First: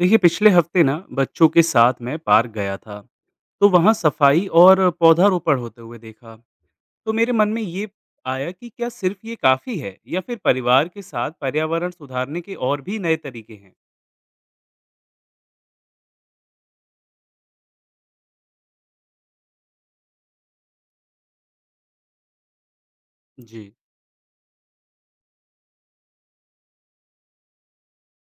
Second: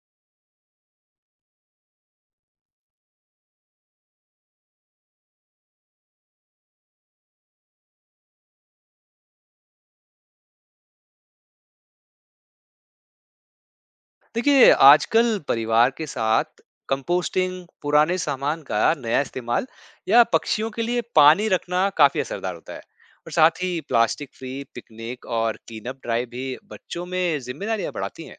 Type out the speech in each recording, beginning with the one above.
देखिए, पिछले हफ्ते ना बच्चों के साथ मैं पार्क गया था। तो वहाँ सफाई और पौधारोपण होते हुए देखा। तो मेरे मन में ये आया कि क्या सिर्फ ये काफी है, या फिर परिवार के साथ पर्यावरण सुधारने के और भी नए तरीके हैं। देखिए आजकल परिवार के साथ कंपोस्टिंग, पुराने सामान का नया इस्तेमाल या पक्षियों के लिए पानी रखना काफी असरदार होता है। और जी, साथ ही प्लास्टिक फ्री पिकनिक और क्लीनअप ड्राइव भी बच्चों में जिम्मेदारियां बढ़ाती हैं।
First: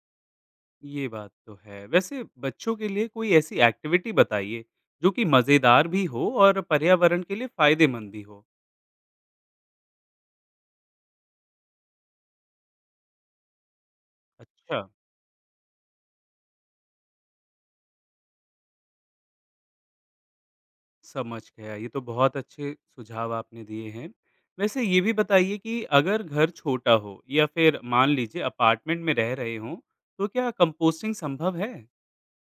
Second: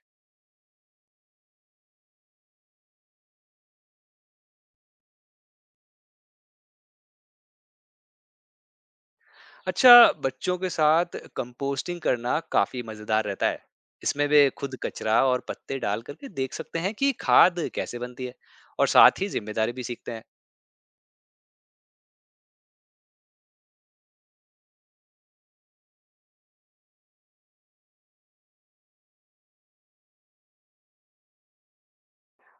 ये बात तो है। वैसे बच्चों के लिए कोई ऐसी एक्टिविटी बताइए जो कि मजेदार भी हो और पर्यावरण के लिए फायदेमंद भी हो। अच्छा, बच्चों के साथ कंपोस्टिंग करना काफी मजेदार रहता है। इसमें वे खुद अच्छा, कचरा और पत्ते डाल करके देख सकते हैं कि खाद कैसे बनती है और साथ ही जिम्मेदारी भी सीखते हैं। समझ गया, ये तो बहुत अच्छे सुझाव आपने दिए हैं। वैसे ये भी बताइए कि अगर घर छोटा हो या फिर मान लीजिए अपार्टमेंट में रह रहे हों, तो क्या कंपोस्टिंग संभव है?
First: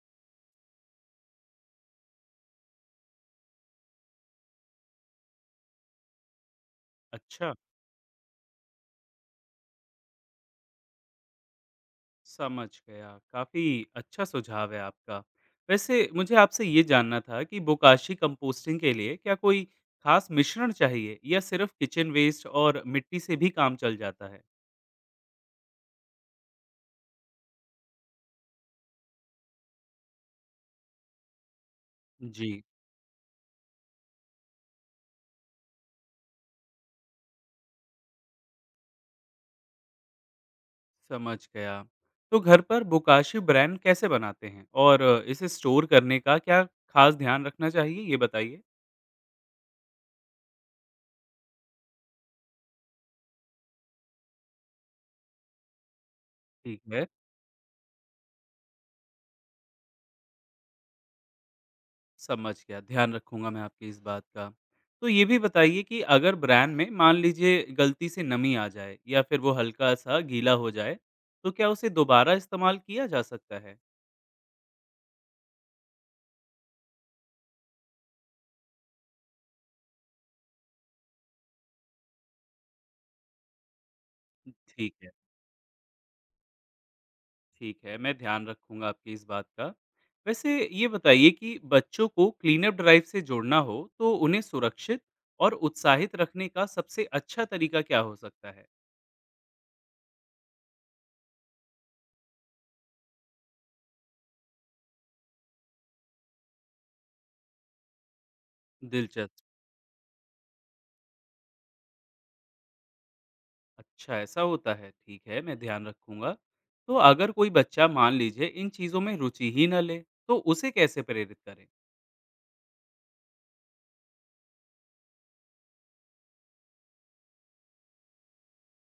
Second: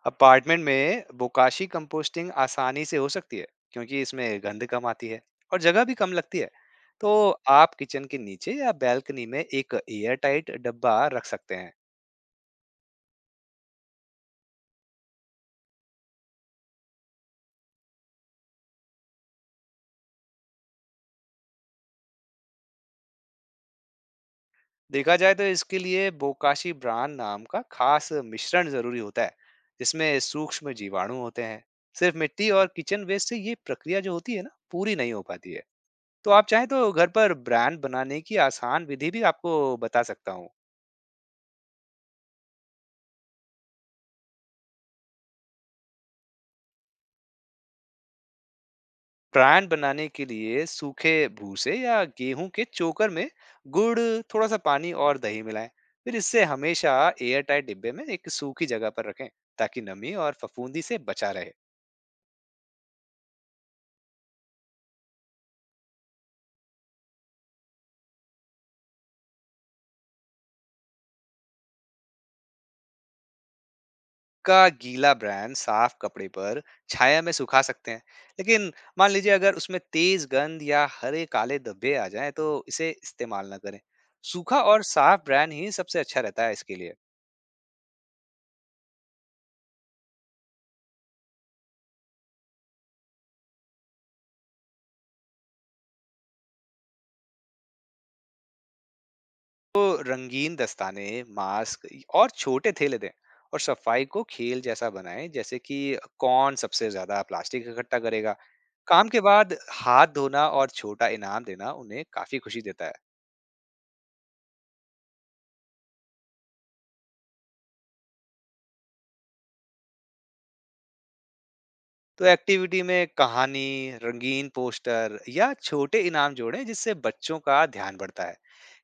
अपार्टमेंट में बोकाशी कंपोस्टिंग आसानी से हो सकती है क्योंकि इसमें गंध कम आती है और जगह भी कम लगती है। तो अच्छा, आप किचन के नीचे या बैल्कनी में एक एयर टाइट डब्बा रख सकते हैं। समझ गया, काफ़ी अच्छा सुझाव है आपका। वैसे मुझे आपसे ये जानना था कि बोकाशी कंपोस्टिंग के लिए क्या कोई खास मिश्रण चाहिए, या सिर्फ किचन वेस्ट और मिट्टी से भी काम चल जाता है? देखा जाए तो इसके लिए बोकाशी ब्रांड नाम का खास मिश्रण जरूरी होता है जिसमें सूक्ष्म जीवाणु होते हैं। सिर्फ जी। मिट्टी और किचन वेस्ट से ये प्रक्रिया जो होती है ना पूरी नहीं हो पाती है। तो आप चाहें तो घर पर ब्रांड बनाने की आसान विधि भी आपको बता सकता हूँ। समझ गया। तो घर पर बोकाशी ब्रांड कैसे बनाते हैं, और इसे स्टोर करने का क्या खास ध्यान रखना चाहिए, ये बताइए? ब्रांड बनाने के लिए सूखे भूसे या गेहूं के चोकर में गुड़, थोड़ा सा पानी और दही मिलाएं। फिर इससे ठीक हमेशा है, एयर टाइट डिब्बे में एक सूखी जगह पर रखें ताकि नमी और फफूंदी से बचा रहे। समझ गया। ध्यान रखूँगा मैं आपकी इस बात का। तो ये भी बताइए कि अगर ब्रांड में मान लीजिए गलती से नमी आ जाए या फिर वो हल्का-सा गीला हो जाए, तो क्या उसे दोबारा इस्तेमाल किया जा सकता है? का गीला ब्रांड साफ कपड़े पर छाया में सुखा सकते हैं, लेकिन मान लीजिए अगर उसमें तेज गंध या हरे काले धब्बे आ जाएं तो इसे इस्तेमाल ना करें। सूखा और ठीक है। साफ ब्रांड ही सबसे अच्छा रहता है इसके लिए। ठीक है, मैं ध्यान रखूँगा आपकी इस बात का। वैसे ये बताइए कि बच्चों को क्लीनअप ड्राइव से जोड़ना हो तो उन्हें सुरक्षित और उत्साहित रखने का सबसे अच्छा तरीका क्या हो सकता है? को रंगीन दस्ताने, मास्क और छोटे थैले दें और सफाई को खेल जैसा बनाएं, जैसे कि कौन सबसे ज्यादा प्लास्टिक इकट्ठा करेगा। काम के दिलचस्प। बाद हाथ धोना और छोटा इनाम देना उन्हें काफी खुशी देता है। अच्छा, ऐसा होता है। ठीक है, मैं ध्यान रखूँगा। तो अगर कोई बच्चा मान लीजिए इन चीज़ों में रुचि ही ना ले, तो उसे कैसे प्रेरित करें? तो एक्टिविटी में कहानी, रंगीन पोस्टर या छोटे इनाम जोड़ें जिससे बच्चों का ध्यान बढ़ता है।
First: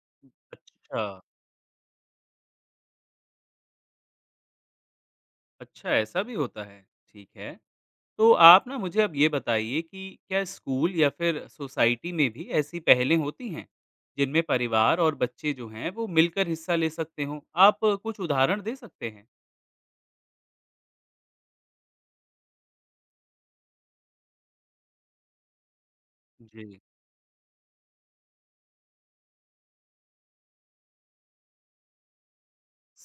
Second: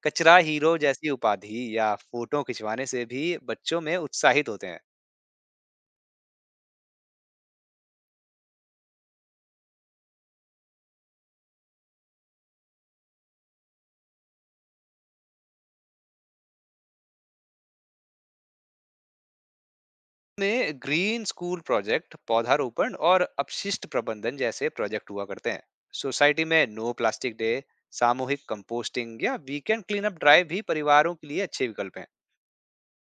कचरा हीरो अच्छा, जैसी उपाधि या फोटो खिंचवाने से भी बच्चों में उत्साहित होते हैं। अच्छा ऐसा भी होता है। ठीक है। तो आप ना मुझे अब ये बताइए कि क्या स्कूल या फिर सोसाइटी में भी ऐसी पहलें होती हैं जिनमें परिवार और बच्चे जो हैं वो मिलकर हिस्सा ले सकते हों? आप कुछ उदाहरण दे सकते हैं? में ग्रीन स्कूल प्रोजेक्ट पौधारोपण और अपशिष्ट प्रबंधन जैसे प्रोजेक्ट हुआ करते हैं। सोसाइटी में जी, नो प्लास्टिक डे, सामूहिक कंपोस्टिंग या वीकेंड क्लीनअप ड्राइव भी परिवारों के लिए अच्छे विकल्प हैं।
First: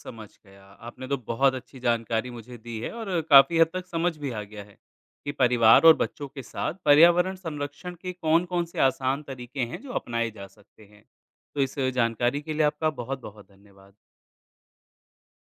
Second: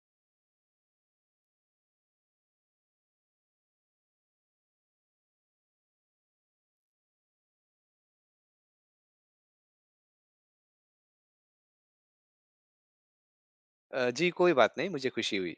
समझ गया, आपने तो बहुत अच्छी जानकारी मुझे दी है। और काफी हद तक समझ भी आ गया है कि परिवार और बच्चों के साथ पर्यावरण संरक्षण के कौन-कौन से आसान तरीके हैं जो अपनाए जा सकते हैं। तो इस जानकारी के लिए आपका बहुत-बहुत धन्यवाद। जी कोई बात नहीं, मुझे खुशी हुई।